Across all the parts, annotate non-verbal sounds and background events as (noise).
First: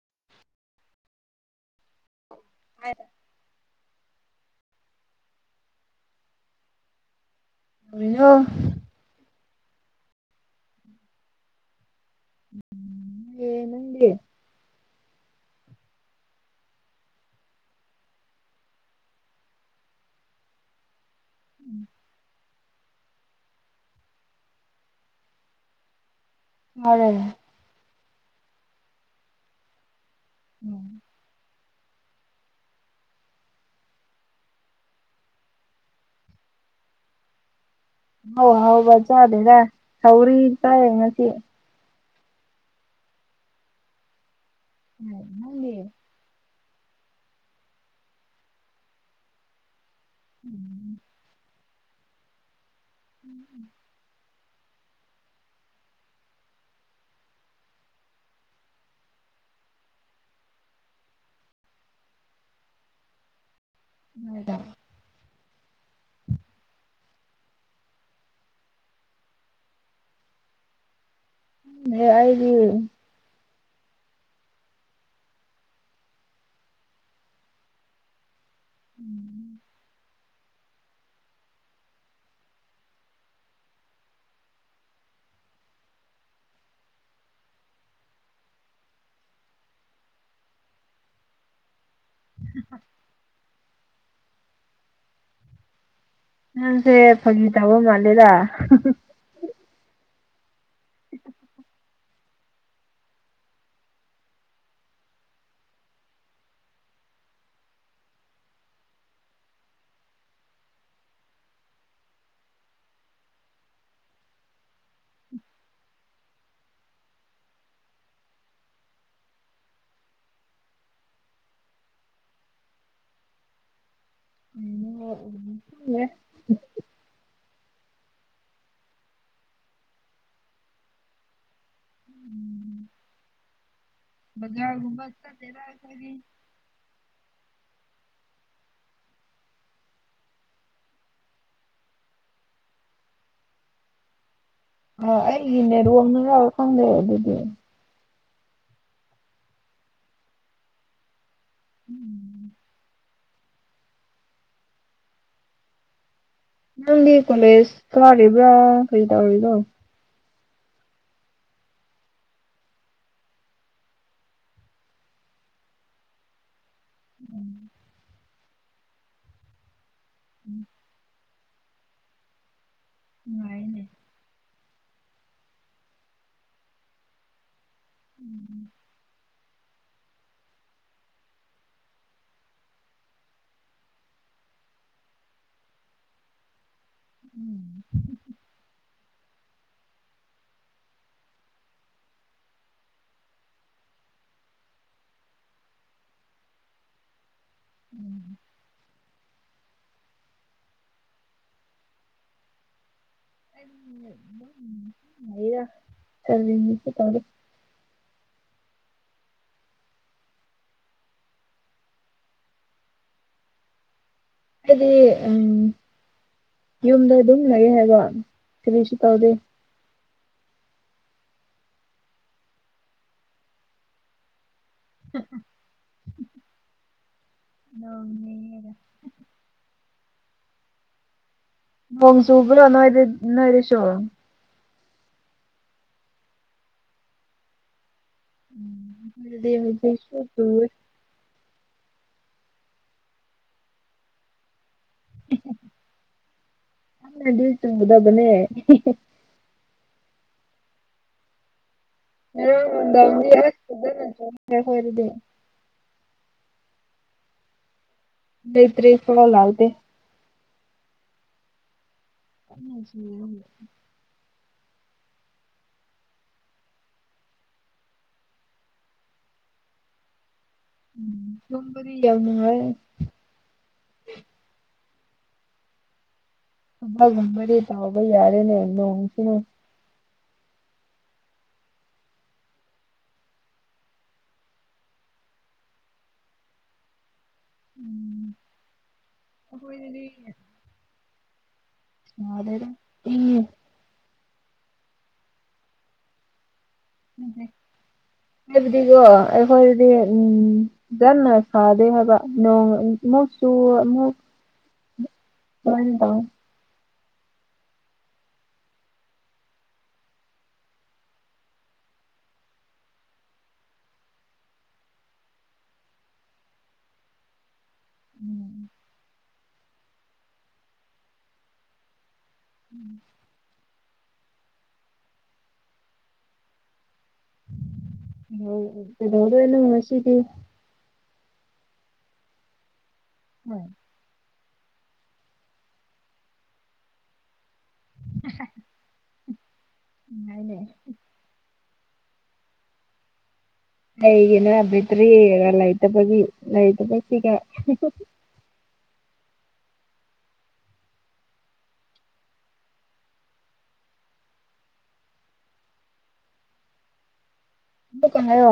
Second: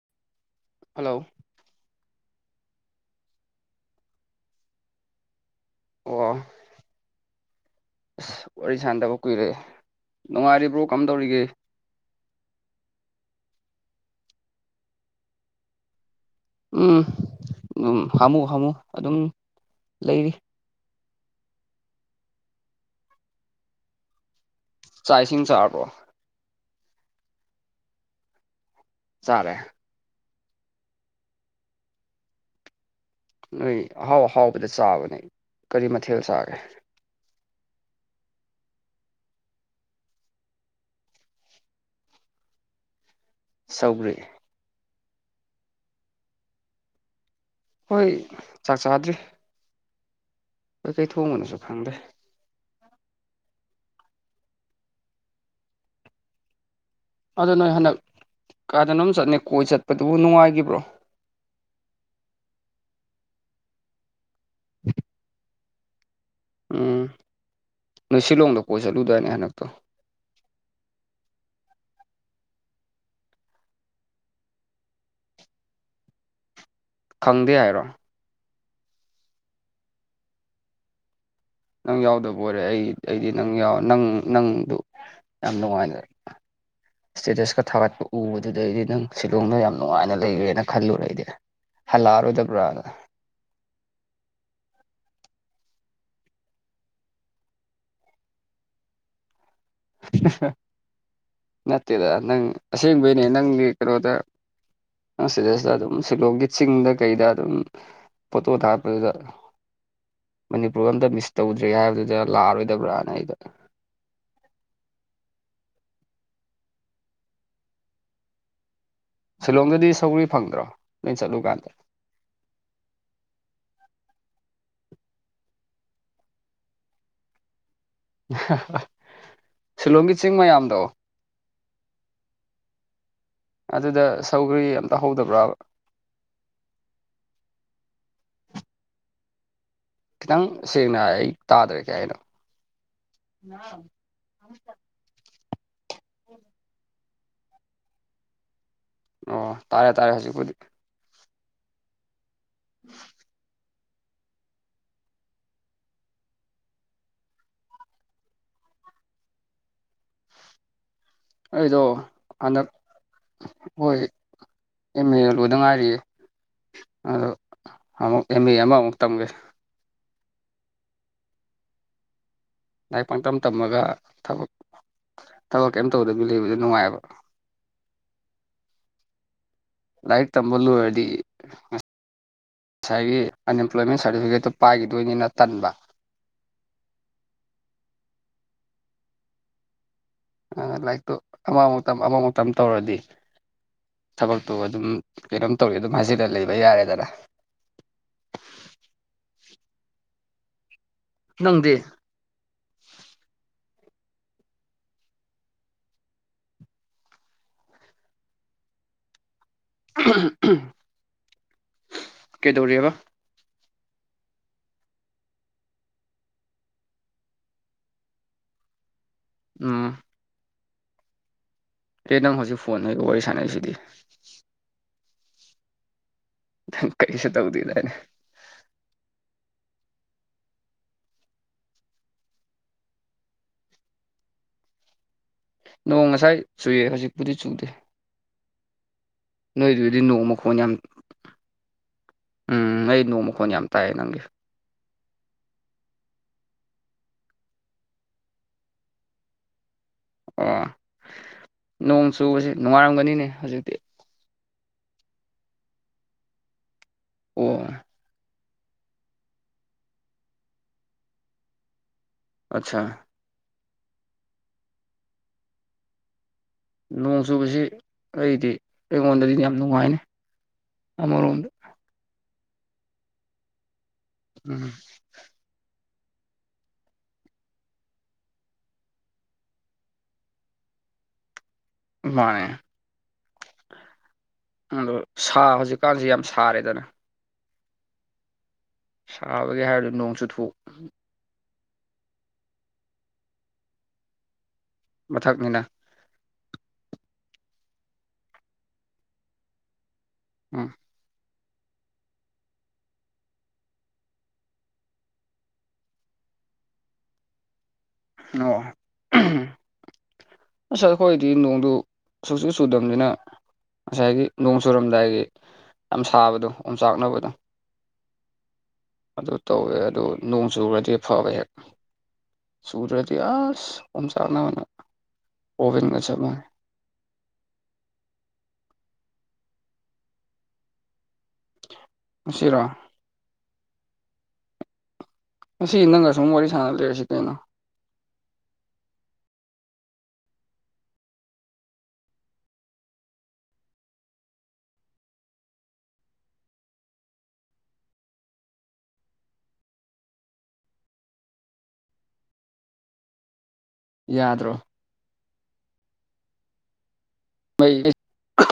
(unintelligible) hello ꯍꯥꯏꯗ ꯑꯣ ꯀꯩꯗꯧꯔꯤꯅꯣ ꯑꯁ ꯋꯥꯔꯤ ꯁꯥꯟꯗꯕ ꯀꯨꯏꯔꯦ ꯅꯨꯡꯉꯥꯏꯔꯤꯕ꯭ꯔꯣ ꯀꯝ ꯇꯧꯔꯤꯒꯦ ꯌꯦꯅꯗꯤꯌꯦꯦ ꯎꯝ ꯑꯗꯨꯝ ꯍꯥꯝꯃꯨ ꯍꯥꯝꯃꯨ ꯑꯗꯨꯝ ꯂꯩꯔꯤ ꯆꯥꯏꯁꯤꯡꯅ ꯆꯥꯔꯕ꯭ꯔꯣ ꯍꯔꯦ ꯆꯂꯦ ꯎꯝ ꯅꯣꯏ ꯑꯍꯥꯎ ꯑꯍꯥꯎꯕꯗ ꯆꯥꯕꯅꯦ ꯀꯔꯤ ꯃꯊꯦꯜ ꯆꯥꯒꯦ ꯍꯥꯎ ꯍꯥꯎ ꯃꯖꯥꯗꯦꯗ ꯍꯧꯧꯔꯤ ꯇ ꯉꯁꯤ ꯁꯧꯒ꯭ꯔꯤ ꯎꯝ ꯅꯪ ꯍꯣꯏ ꯆꯥꯛ ꯆꯥꯗ꯭ꯔꯤ ꯀꯩꯀꯩ ꯊꯣꯡꯕꯅꯁꯨ ꯈꯪꯗꯦ ꯎꯝ ꯎꯝ ꯑ ꯅꯣꯏ ꯍꯟꯗꯛ ꯀꯥꯗꯅꯣꯝ ꯆꯠꯅꯤ ꯀꯣꯏ ꯆꯠꯄꯗꯨꯕꯨ ꯅꯨꯡꯉꯥꯏꯈꯤꯕ꯭ꯔꯣ (unintelligible) ꯍꯗ (unintelligible) ꯎꯝ ꯅꯣꯏ ꯁꯤꯂꯣꯡꯗ ꯀꯣꯏ ꯆꯠꯂꯨꯗꯥꯏꯅꯦ ꯍꯟꯗꯛꯇꯣ ꯑꯏꯗꯤ ꯈꯪꯗꯦ ꯍꯥꯏꯔꯣ ꯎꯝ ꯅꯪ ꯌꯥꯎꯗꯕ ꯑꯣꯏꯔꯦ ꯑꯩ ꯑꯩꯗꯤ ꯅꯪꯎ ꯅꯪ ꯅꯪꯗꯨ ꯌꯥꯝꯗ ꯋꯥꯥꯏꯅ ꯏꯁꯇꯦꯇꯁꯀ ꯊꯥꯒꯠꯄ ꯎꯕꯗꯨꯗꯩꯗꯤ ꯅꯪ ꯁꯤꯂꯣꯡꯗ ꯌꯥꯝ ꯅꯨꯡꯉꯥꯏꯅ ꯂꯩꯔꯦꯅ ꯈꯜꯂꯨꯔꯏꯗꯤ ꯍꯜꯂꯥꯔꯣ ꯆꯠꯔꯥ ꯅꯪꯁꯦ ꯐꯒ ꯇꯧꯕ ꯃꯥꯜꯂꯦꯗ (unintelligible) ꯅꯠꯇꯦꯗ ꯅꯪ ꯑꯁꯦꯡꯕꯩꯅꯦ ꯅꯪꯒꯤ ꯀꯩꯅꯣꯗ ꯑꯁꯤꯗꯩꯁꯤꯗ ꯑꯗꯨꯝ ꯁꯤꯂꯣꯡꯒꯤ ꯆꯤꯡꯗ ꯀꯩꯗ ꯑꯗꯨꯝ ꯄꯣꯠꯇꯣ ꯊꯔ ꯄ ꯃꯅꯤꯄꯨꯔ ꯑꯝꯇ ꯃꯤꯁ ꯇꯧꯗ꯭ꯔꯦ ꯍꯥꯏꯕꯗꯨꯗ ꯂꯥꯛꯑꯔꯣꯏꯗꯕ꯭ꯔꯅ ꯑꯩꯗ ꯁꯤꯂꯣꯡꯗꯗꯤ ꯁꯧꯔꯤ ꯐꯪꯗ꯭ꯔꯣ ꯅꯣꯏ ꯆꯠꯂꯨꯀꯥꯟꯗ (unintelligible) (inaudible) ꯎ (inaudible) ꯁꯤꯂꯣꯡꯒꯤ ꯆꯤꯡ ꯃꯌꯥꯝꯗꯣ (unintelligible) (inaudible) ꯑꯗꯨꯗ ꯁꯧꯒꯔꯤ ꯑꯝꯇ ꯕꯖꯥꯔꯒꯨꯝꯕ ꯍꯧꯧꯗꯕ꯭ꯔꯥꯕ ꯆꯠꯇꯦꯗ ꯑꯩꯈꯣꯏꯗꯤ ꯈꯤꯇꯪ ꯁꯦꯡꯅ ꯑꯩ ꯇꯥꯗ꯭ꯔꯦꯒꯦ ꯍꯥꯏꯅꯣ ꯑ ꯑꯩꯒꯤꯅꯦꯔꯣꯝꯅ ꯌꯥꯎꯔ ꯈꯪꯗꯦ ꯑꯗꯨꯗꯤ ꯑꯣ ꯇꯥꯔꯦ ꯇꯥꯔꯦ ꯍꯧꯖꯤꯛꯄꯨꯗꯤ ꯎꯝ (inaudible) ꯎꯝ (inaudible) ꯅꯝ ꯀꯗ ꯀꯨꯃꯔꯤꯕ꯭ꯔ ꯀꯩ ꯇꯧꯔꯤꯗꯣ ꯑꯩꯗꯣ ꯑꯅ ꯍꯣꯏ ꯑꯦꯝ ꯑꯦ ꯑꯦ ꯂꯣꯏꯗ ꯉꯥꯏꯔꯤꯌꯦ ꯑꯗꯣ ꯑꯃꯨꯛ ꯑꯦꯝ ꯑꯦ ꯑꯃꯃꯨꯛ ꯇꯝꯒꯦ ꯎꯝ (inaudible) ꯂꯥꯏꯔꯤꯛ ꯄꯥꯡꯇꯝ ꯇꯝꯃꯒ ꯅꯨꯡꯉꯥꯏꯅꯦ ꯊꯕꯛ ꯊꯕꯛ ꯀꯔꯤꯝ ꯇꯧꯗꯕꯤ ꯂꯩꯕꯗ ꯅꯨꯡꯉꯥꯏꯕ ꯎꯝ ꯂꯥꯏꯔꯤꯛ ꯇꯝꯕ ꯂꯣꯏꯔꯗꯤ ꯉꯁꯥꯏꯒꯤ ꯑꯟꯑꯦꯝꯄ꯭ꯂꯣꯏꯃꯦꯟ ꯁꯥꯔꯇꯤꯐꯤꯀꯦꯠꯇꯣ ꯄꯥꯏꯈꯤꯗꯣꯏꯅꯤꯅ ꯇꯟꯕ ꯎꯝ ꯑꯗꯨꯅ ꯂꯥꯏꯔꯤꯛꯇꯨ ꯑꯃꯥꯡ ꯃꯇꯝ ꯑꯃꯥꯡ ꯃꯇꯝ ꯇꯧꯔꯗꯤ ꯊꯕꯛꯇꯨ ꯑꯗꯨꯝ ꯀꯩꯅꯣꯝ ꯇꯧꯔꯤ ꯑꯗꯨꯝ ꯍꯥꯏꯖꯤꯗ ꯂꯩꯕ ꯌꯥꯔꯦꯗꯅ ꯎꯝ ꯅꯪꯗꯤ ꯔ ꯆꯅꯤ ꯄ ꯇꯔ (inaudible) (unintelligible) ꯀꯩꯗꯧꯔꯦꯕ ꯍꯥꯏꯗꯤ ꯎꯝ ꯌꯨꯝꯗ ꯑꯗꯨꯝ ꯂꯩꯒꯦ ꯍꯥꯏꯕꯔꯤ ꯎꯝ ꯑꯦ ꯅꯪ ꯍꯧꯖꯤꯛ ꯐꯣꯟ ꯅꯒ ꯋꯥꯔꯤ ꯁꯥꯟꯅꯔꯤꯁꯤꯗꯤ ꯎ (inaudible) ꯀꯩꯁꯨ ꯇꯧꯗꯗꯅꯤ ꯃꯪꯖꯨꯄ ꯂ ꯋꯥꯅꯅ ꯁ ꯅꯣꯡ ꯉꯁꯥꯏ ꯆꯨꯌꯦ ꯍꯧꯖꯤꯛꯄꯨꯗꯤ ꯆꯨꯗꯦ ꯎꯝ (inaudible) ꯅꯣꯏꯗꯨꯗꯤ ꯅꯣꯡꯃ ꯈꯣꯡ ꯌꯥꯝ ꯎꯝ ꯑꯩ ꯅꯣꯡ ꯃꯈꯣꯟ ꯌꯥꯝ ꯇꯥꯏꯌꯦ ꯅꯪꯒꯤ ꯆꯕꯨꯗꯒꯅꯦ ꯑ (inaudible) ꯔꯗꯤ ꯑꯣ ꯅꯇꯔꯔꯤ ꯐꯣ ꯂꯥꯛꯗ ꯑ ꯑꯠꯆꯥ ꯁꯤ (inaudible) ꯅꯣꯡ ꯆꯨꯕꯁꯤ ꯑꯩꯗꯤ ꯑꯩꯉꯣꯟꯗꯗꯤꯗꯤ ꯌꯥꯝ ꯅꯨꯡꯉꯥꯏꯅꯤ ꯑꯃꯔꯣꯝꯗ ꯁꯝꯕꯔꯤ ꯌꯥꯝ ꯃꯥ ꯎꯝ ꯑ ꯉꯕꯔ ꯇꯥꯎꯕ ꯌꯥꯔꯦꯅꯦ ꯅꯣꯡ ꯁꯤꯅ ꯃꯅꯦꯦ ꯑꯗ ꯁꯥꯕ ꯍꯧꯖꯤꯛꯀꯥꯟꯁꯤ ꯌꯥꯝ ꯁꯥꯔꯦꯗꯅ ꯎꯝ ꯁꯥꯕꯒꯤ ꯍꯥꯏꯔꯨꯔꯗꯤ ꯅꯣꯡ ꯆꯨꯊꯣꯛ ꯁꯗꯦꯗꯥ ꯏꯉꯦ ꯃꯊꯛꯅꯤꯅ ꯑꯗꯨꯕꯨꯗꯤ ꯀꯣ ꯑꯩꯈꯣꯏꯗꯤ ꯎꯝ ꯌꯥꯝꯅꯥ ꯁꯥꯗꯦ ꯍꯥꯏꯕ ꯅꯣꯡ ꯑꯃꯨꯛ ꯆꯨ ꯋꯥ ꯇꯣ (inaudible) (unintelligible) ꯑꯣ ꯑꯁ ꯑꯩꯈꯣꯏꯗꯤ ꯅꯣꯡꯗꯨ ꯁꯨꯛꯁꯨꯨ ꯆꯨꯗꯕꯅꯤꯅ ꯉꯁꯥꯏꯒꯤ ꯅꯣꯡ ꯆꯨꯔꯝꯗꯥꯏꯒꯤ ꯌꯥꯝ ꯁꯥꯕꯗꯣ ꯑꯣꯝꯆꯥꯛꯅꯕꯗꯣ ꯎꯝ ꯑꯗꯨ ꯇꯧꯋꯦ ꯑꯗꯨ ꯅꯣꯡ ꯆꯨꯔꯗꯤ ꯐꯕ ꯍꯦꯛ ꯆꯨꯗ꯭ꯔꯗꯤ ꯑꯁ ꯑ ꯑꯣꯚꯦꯟꯒꯥ ꯆꯞ ꯃꯅꯩ ꯀꯩꯗꯧꯗꯣꯏꯅꯣ ꯉꯁꯤꯗꯤ ꯉꯁꯤꯔꯣ ꯎꯝ ꯉꯁꯤ ꯅꯪꯒ ꯁꯨꯝ ꯋꯥꯔꯤ ꯁꯥꯟꯅ ꯂꯩꯔꯁꯤ ꯀꯩꯅꯣ ꯌꯥꯏꯅꯦ ꯀꯔꯤꯒꯤꯅꯣ ꯕꯤꯇ꯭ꯔꯤ ꯂꯩꯇꯕꯒꯤ ꯂꯩꯇꯕꯁꯤꯒ ꯌꯥꯗ꯭ꯔꯣ ꯃꯩ ꯀꯣꯛꯀ ꯍꯥꯏꯔꯣ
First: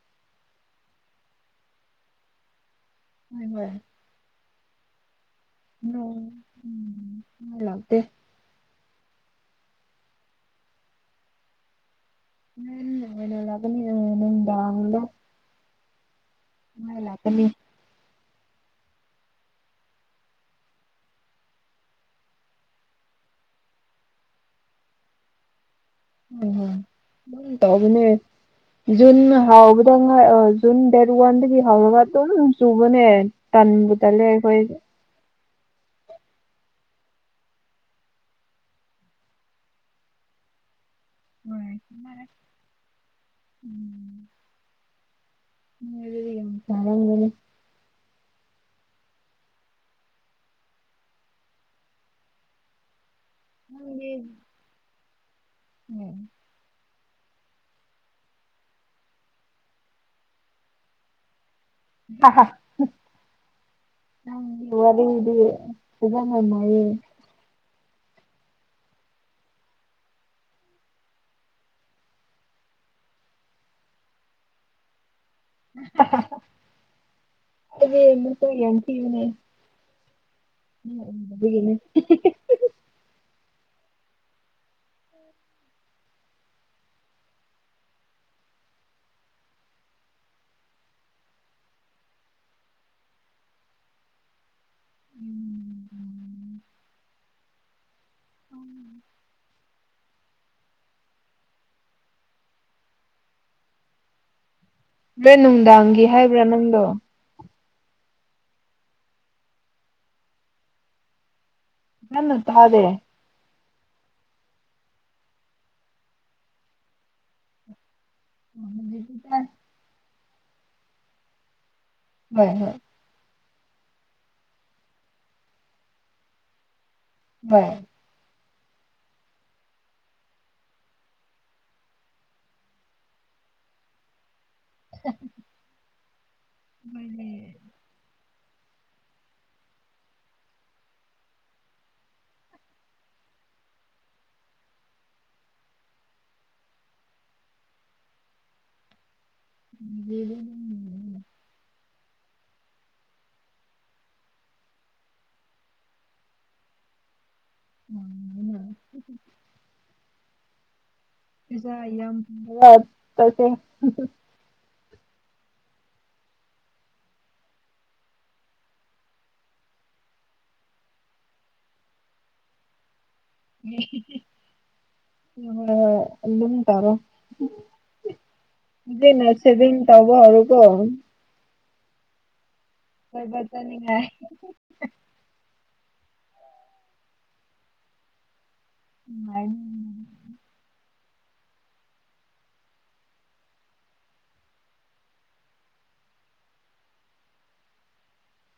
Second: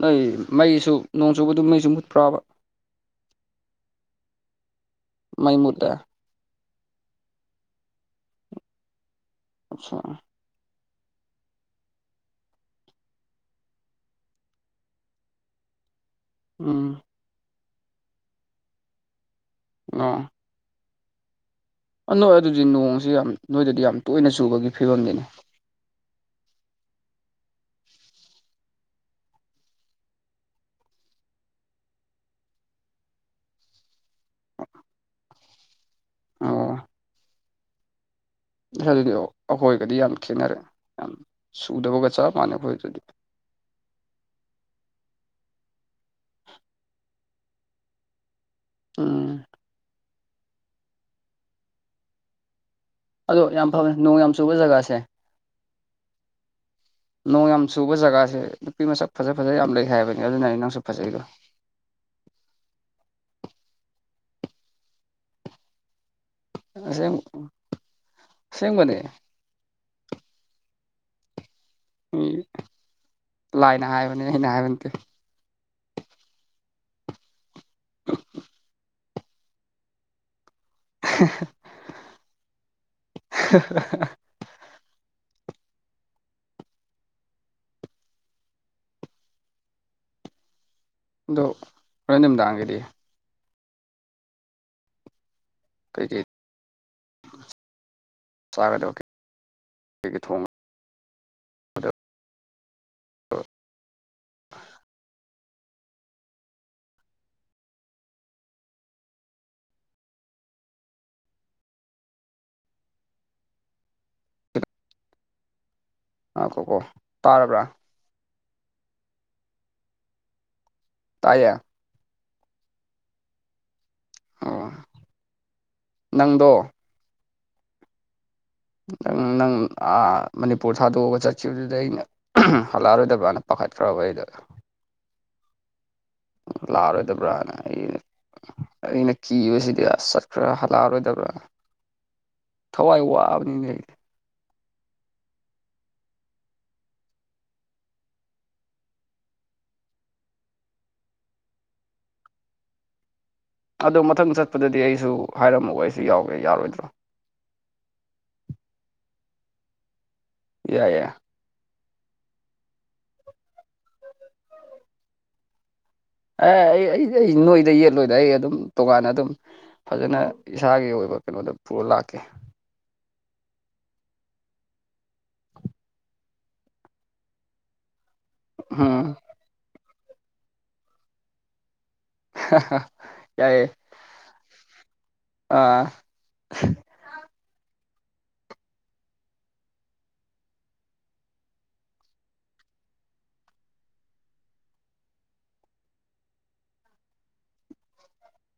ꯅꯣꯏ ꯃꯩꯁꯨ ꯅꯣꯡ ꯆꯨꯕꯗꯨ ꯃꯩꯁꯨ ꯃꯨꯠꯄ꯭ꯔꯥꯕ ꯍꯣꯏ ꯍꯣꯏ ꯃꯩ ꯃꯨꯠꯂꯦ ꯅꯣꯡ ꯃꯩ ꯂꯥꯛꯇꯦ ꯑꯆꯥ ꯉꯟꯅꯥ ꯂꯥꯛꯀꯅꯤꯗ ꯅꯨꯡꯗꯥꯡꯗꯣ ꯎꯝ ꯃꯩ ꯂꯥꯛꯀꯅꯤ ꯑ ꯅꯣꯏ ꯑꯗꯨꯗꯤ ꯅꯣꯡꯁꯤ ꯌꯥꯝ ꯅꯣꯏꯗꯗꯤ ꯌꯥꯝ ꯇꯣꯏꯅ ꯆꯨꯕꯒꯤ ꯐꯤꯕꯝꯅꯤꯅꯤ ꯎꯝꯝ ꯇꯕꯅꯦ ꯖꯨꯟ ꯍꯥꯎꯕꯗ ꯉꯥꯏ ꯑꯣꯏꯖꯨ ꯖꯨꯟ ꯗꯦꯠ ꯋꯥꯟꯗꯒꯤ ꯍꯥꯎꯔꯒ ꯑꯗꯨꯝ ꯆꯨꯕꯅꯦ ꯇꯟꯕꯨ ꯇꯂꯦ ꯑꯩꯈꯣꯏ ꯑꯣ ꯑꯗꯨꯅꯦ ꯑꯩꯈꯣꯏꯒꯗꯤ ꯌꯥꯝ ꯈꯦꯠꯅꯔꯦ ꯌꯥꯝ ꯍꯔꯦ ꯁꯨꯗꯕꯒ ꯆꯞ ꯃꯥꯟꯅꯩ ꯑꯩꯈꯣꯏꯗꯗꯤ ꯎꯝ (inaudible) (unintelligible) ꯎꯗꯤ ꯌꯥꯝ ꯆꯔꯅꯤ ꯑꯝ ꯑꯗꯣ ꯌꯥꯝ ꯐꯕꯅꯦ ꯅꯣꯡ ꯌꯥꯝ ꯆꯨꯕ ꯖꯒꯥꯁꯦ ꯎꯝ ꯅꯣꯡ ꯌꯥꯝ ꯆꯨꯕ ꯖꯒꯥꯁꯦ ꯅꯨꯄꯤ ꯃꯁꯛ ꯐꯖ ꯐꯖ ꯌꯥꯝ ꯂꯩ ꯍꯥꯏꯕꯅꯤ ꯑꯗꯨꯅ ꯑꯩ ꯅꯪꯁꯨ ꯐꯖꯩꯗꯣ ꯋꯔꯤꯗꯤ ꯄꯨꯕ ꯉꯃꯣꯏꯌꯦ ꯑꯁꯦꯡ ꯑꯁꯦꯡꯕꯅꯦ ꯎ ꯂꯥꯏꯅ ꯍꯥꯏꯕꯅꯦ ꯑꯩꯅ ꯍꯥꯏꯕ ꯅꯠꯇꯦ (inaudible) (unintelligible) ꯑꯗꯨꯗꯤ ꯑꯃꯨꯛꯇꯥ ꯌꯦꯡꯄꯤꯌꯨꯅꯦ ꯎꯒꯅꯦ (inaudible) (unintelligible) (inaudible) ꯑꯗꯣ ꯍꯣꯔꯦꯟ ꯅꯨꯝꯗꯥꯡꯒꯤꯗꯤ ꯎꯝ ꯀꯩ ꯀꯩ ꯆꯥꯒꯗ ꯀꯩ ꯀꯩ ꯊꯣꯡ (inaudible) ꯍꯣꯔꯦꯟ ꯅꯨꯡꯗꯥꯡꯒꯤ ꯍꯥꯏꯕ꯭ꯔꯥ ꯅꯪꯗꯣ ꯅꯟꯅ ꯇꯥꯗꯦ ꯉꯥꯏꯈꫭꯀꯣ ꯇꯥꯔꯕ꯭ꯔꯥ ꯎꯝ ꯇꯥꯏ ꯇꯥꯏꯌꯦ ꯍꯣꯏ ꯍꯣꯏ ꯑꯣ ꯅꯪꯗꯣ ꯍꫭꯏ ꯅꯪ ꯅꯪ ꯑꯥ ꯃꯅꯤꯄꯨꯔ ꯊꯥꯗꯣꯛꯑꯒ ꯆꯠꯈꯤꯕꯗꯨꯗ ꯑꯩꯅ ꯍꯜꯂꯛꯑꯔꯣꯏꯗꯕ꯭ꯔꯅ ꯄꯥ ꯈꯠꯈ꯭ꯔꯕ ꯑꯩꯗ (inaudible) ꯂꯥꯛꯑꯔꯣꯏꯗꯕ꯭ꯔꯥꯅ ꯑꯩ ꯑꯩꯅ ꯀꯤꯕꯁꯤꯗꯤ ꯑꯁ ꯆꯠꯈ꯭ꯔ ꯍꯜꯂꯛꯑꯔꯣꯏꯗꯕ꯭ꯔꯥ ꯊꯋꯥꯏ ꯋꯥꯕꯅꯤꯅꯦ ꯑꯩ (inaudible) ꯑꯗꯣ ꯃꯊꯪ ꯆꯠꯄꯗꯗꯤ ꯑꯩꯁꯨ ꯍꯥꯏꯔꯝꯃꫭ ꯑꯩꯁꯨ ꯌꯥꯎꯒꯦ ꯌꯥꯔꯣꯏꯗ꯭ꯔꯣ ꯎꯝ ꯌꯥꯏ ꯌꯦ ꯌꯥꯏ ꯌꯥꯝ ꯇꯁꯦ ꯑꯦ ꯑꯩ ꯑꯩ ꯑꯩ ꯅꯣꯏꯗ ꯌꯦꯠꯂꯣꯏꯗ ꯑꯩ ꯑꯗꯨꯝ ꯇꯣꯉꯥꯟꯅ ꯑꯗꯨꯝ ꯐꯖꯅ ꯏꯁꯥꯒꯤ ꯑꯣꯏꯕ ꯀꯩꯅꯣꯗ ꯄꯨꯔ ꯂꯥꯛꯀꯦ ꯑꯗꯨꯝ ꯇꯧꯔꯣ ꯎꯝ ꯑꯗꯨꯅ ꯁꯦꯚꯤꯡ ꯇꯧꯕ ꯍꯧꯔꫭꯀꯣ (inaudible) ꯀꫭꯏꯕ ꯌꯥꯏꯌꯦ ꯆꯠꯅꯤꯡꯉꯥꯏ ꯑ ꯅꯨꯡꯉꯥꯏꯅꯤ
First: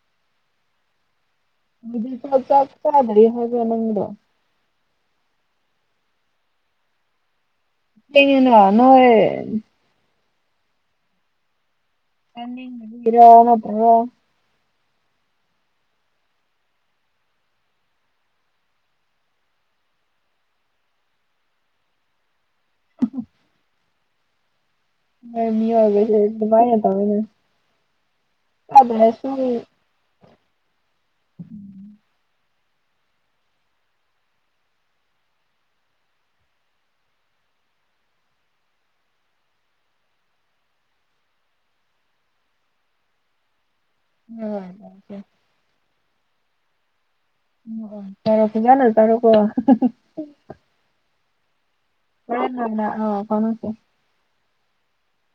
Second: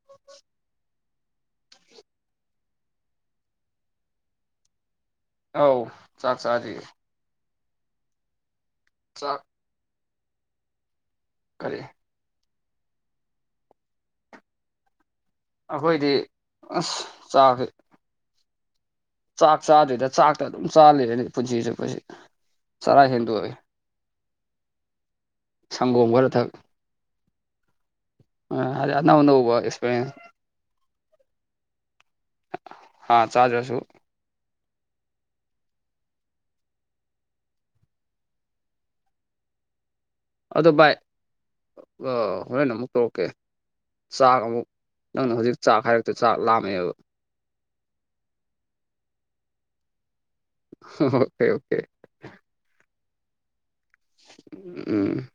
(inaudible) ꯍꯧꯗꯤ ꯆꯣ ꯆꯥꯁ ꯀꯥꯗꯔꯤ ꯍꯥꯏꯒ ꯅꯪꯗꯣ ꯑꯧ ꯆꯥꯛ ꯆꯗ꯭ꯔꯤ ꯀꯩꯒꯤꯅꫭ ꯅꯣꯏ ꯀꯔꯤ ꯆꯥꯅꯤꯡꯗꯕꯒꯤꯔꯥ ꯅꯠꯇ꯭ꯔꯒ ꯑꯩꯈꯣꯏꯗꯤ ꯑꯁ ꯆꯥꯛꯁꯦ ꯆꯥꯛ ꯆꯥꯗ꯭ꯔꯤꯗ ꯆꯥꯛꯇ ꯑꯗꯨꯝ ꯆꯥ ꯂꯩꯔꯗꯤ ꯄꯨꯟꯁꯤ ꯆꯨꯞꯄꯁꯦ ꯆꯔꯥ ꯍꯦꯟꯗꯣꯛꯑꯦ ꯁꯪꯒꯣꯝ ꯑꯗꯨꯃꯥꯏꯅ ꯇꯧꯒꯅꯨ ꯑ ꯑꯗꯨ ꯑꯅꯧ ꯑꯅꯧꯕ ꯑꯦꯛꯁꯄꯔꯤꯌꯦꯟꯁ ꯍꯥꯥ ꯆꯥꯗ꯭ꯔꯁꯨ ꯑꯗꫭ ꯚꯥꯏ ꯒ ꯍꯣꯔꯦꯟ ꯑꯃꯨꯛ ꯇꯧꯔꯛꯀꯦ ꯆꯥꯛ ꯑꯃꯨꯛ ꯅꯪꯅ ꯍꯧꯖꯤꯛ ꯆꯥꯛ ꯍꯥꯏꯔꯛꯇ ꯆꯥꯛ ꯂꯥꯝꯃꯦꯕ ꯎꯝ ꯐꯔꯦ ꯐꯖꯅ ꯆꯥꯔꫭꯀꫭ ꯑꯣꯀꯦ ꯑꯣꯀꯦ ꯍꫭꯔꯦꯟ ꯑꫭꯏꯅ ꯑꯥ ꯐꯥꯎꯅꯁꯦ ꯎꯝ